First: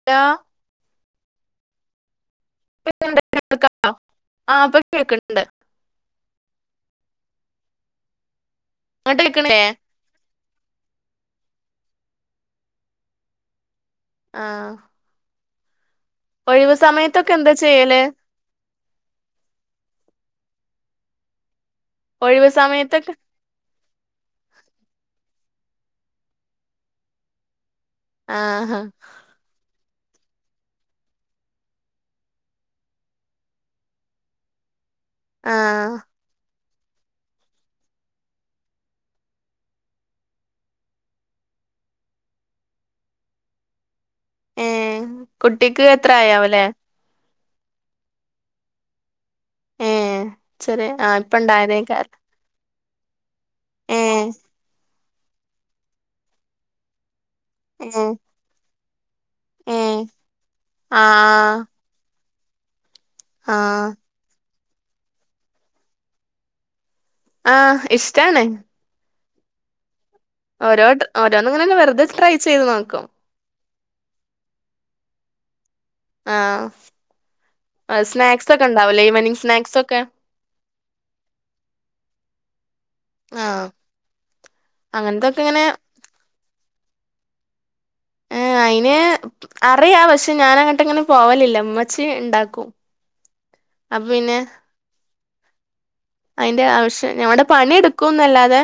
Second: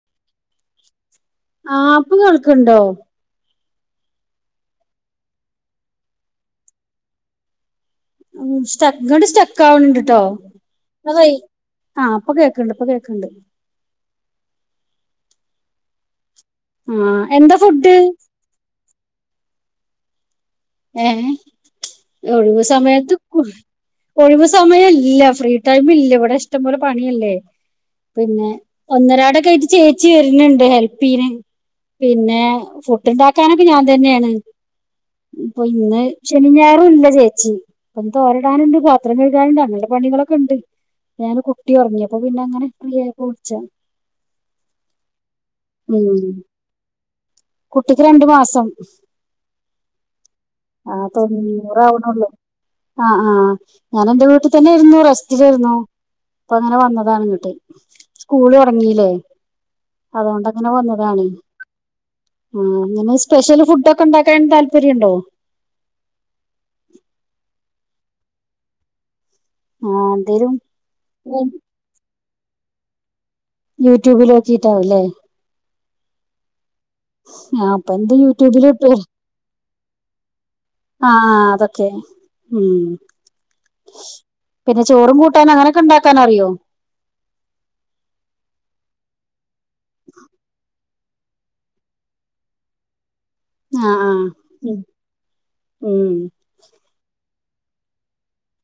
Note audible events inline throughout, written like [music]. [unintelligible] ആഹ് ഇപ്പ കേൾക്ക്ണ്ടോ [unintelligible] ആഹ് ഇപ്പൊ കേക്ക്ണ്ട് ഉം സ്റ്റക്ക് അങ്ങോട്ട് [unintelligible] കേൾക്കണില്ലേ സ്റ്റക്ക് ആവണ് ണ്ട്ട്ടോ [unintelligible] ആഹ് ഇപ്പൊ കേക്ക്ണ്ട് ഇപ്പൊ കേക്ക്ണ്ട് ആഹ് ഒഴിവ് ആഹ് സമയത്തൊക്കെ എന്താ ഫുഡ് ചെയ്യല് ഏഹ് ഒഴിവ് സമയത്ത് ഒഴിവ് സമയമില്ല ഫ്രീ ടൈമില്ല ഇവിട ഇഷ്ടം പോലെ പണിയല്ലേ പിന്നെ ആഹ് ഒന്നരാട [unintelligible] ചേച്ചി വര്ന്ന്ണ്ട് ഹെൽപ്പീന് പിന്നെ ഫുഡ് ഉണ്ടാക്കാനൊക്കെ ഞാൻ തന്നെയാണ് ആ ഇപ്പൊ ഇന്ന് ശനീം ഞായറും ഇല്ല ചേച്ചി ഇപ്പൊ തോരാൻ ഇടാനുണ്ട് പാത്രം കഴുകാനുണ്ട് അങ്ങനത്തെ പണികളൊക്കെ ഇണ്ട് ഞാൻ കുട്ടി ഉറങ്ങി അപ്പൊ പിന്നെ അങ്ങനെ ഫ്രീ ആയിക്ക വിളിച്ച ഏ കുട്ടിക്ക് എത്ര ഉം ആയാവലേ കുട്ടിക്ക് രണ്ടു മാസം ഏ ചെറിയ ആഹ് ആ ഇപ്പൊ ഉണ്ടായതേക്കാ തൊണ്ണൂറാവണള്ളൂ ആഹ് ആഹ് ഏ ഞാന് എൻന്റെ വീട്ടിൽ തന്നെ ആയിരുന്നൂ റെസ് ഇരുന്നു അപ്പൊ അങ്ങനെ വന്നതാണ് ഇങ്ങോട്ട് [unintelligible] സ്കൂൾ തുടങ്ങീല്ലേ ഏ അതുകൊണ്ട്ങ്ങനെ ആ വന്നതാണ് ആഹ് ഇങ്ങനെ ആ സ്പെഷ്യൽ ഫുഡ് ഒക്കെ ഉണ്ടാക്കാൻ താല്പര്യം ഉണ്ടോ ആഹ് ഇഷ്ടാണ് ആഹ് എന്തേലും ഓരോ ഓരോന്നിങ്ങനെ വെറുതെ ട്രൈ ചെയ്ത് നോക്കും യൂ ട്യൂബ്യിൽ നോക്കിട്ടാവുംല്ലേ ആ അപ്പൊ ആഹ് എന്ത് സ്നാക്സ് യൂട്യൂബിൽ ഒക്കെ ഇട്ടു ഇണ്ടാവില്ലേ ഈവനിങ് സ്നാക്സൊക്കെ ആഹ് ആഹ് അതൊക്കെ ഉം ആ പിന്നെ ചോറും അങ്ങനത്തൊക്കെ കൂട്ടാനും ഇങ്ങനെ അങ്ങനൊക്കെ ഇണ്ടാക്കാൻ അറിയോ ഏ അയിന് അറിയാം പക്ഷെ ഞാൻ അങ്ങട്ട് അങ്ങനെ പോവലില്ല ഉമ്മച്ചി ഇണ്ടാക്കും ആഹ് അപ്പൊ ആഹ് പിന്നെ ഉം ഉം അതിൻ്റെ ആവശ്യം ഞാ ഇവടെ പണിയെടുക്കും എന്നല്ലാതെ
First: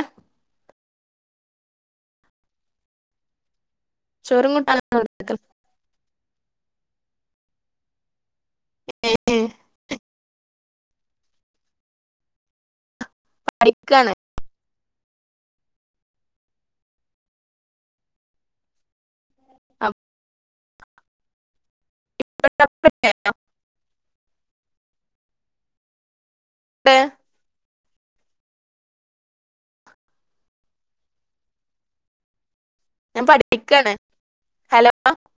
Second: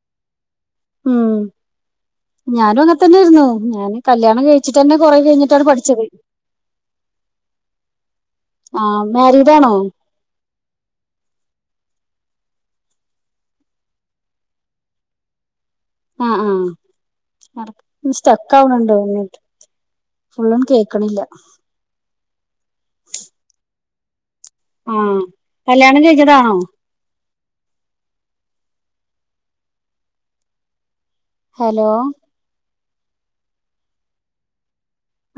ഉം ഞാനും അങ്ങനെത്തന്നെയായിരുന്നു ഞാന് കല്യാണം ചോറും കഴിച്ചിട്ട് തന്നെ കൂട്ടാനൊന്നും കൊറെ ഉണ്ടാക്ക കഴിഞ്ഞിട്ടാണ് പഠിച്ചത് ആഹ് ഏഹ് മാരീഡ് ആണോ പഠിക്കാണ് ആ ഹ്ആഹ് ഇടക്ക് സ്ട്രക്ക് ആവണുണ്ടോ [unintelligible] ഫുള്ളും കേൾക്കണില്ല [inaudible] ആഹ് കല്യാണം കഴിഞ്ഞതാണോ ടെ ഹലോ ഞാൻ പഠിപ്പിക്കാണ് ഹലോ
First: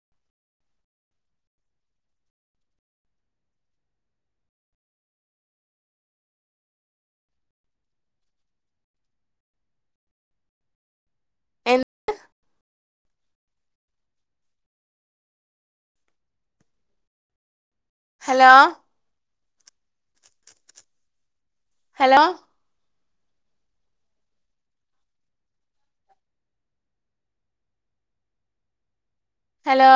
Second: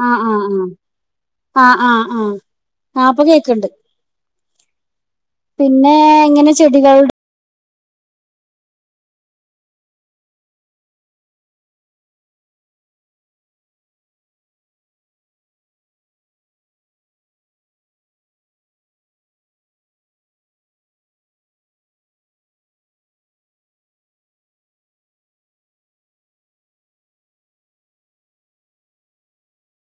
ആഹ് ആഹ് ആഹ് ആഹ് ആഹ് ആഹ് ആ ഇപ്പൊ കേക്കണ്ട് പിന്നെ ഇങ്ങനെ ചെടികൾ എന്ത് ഹലോ. Hello hello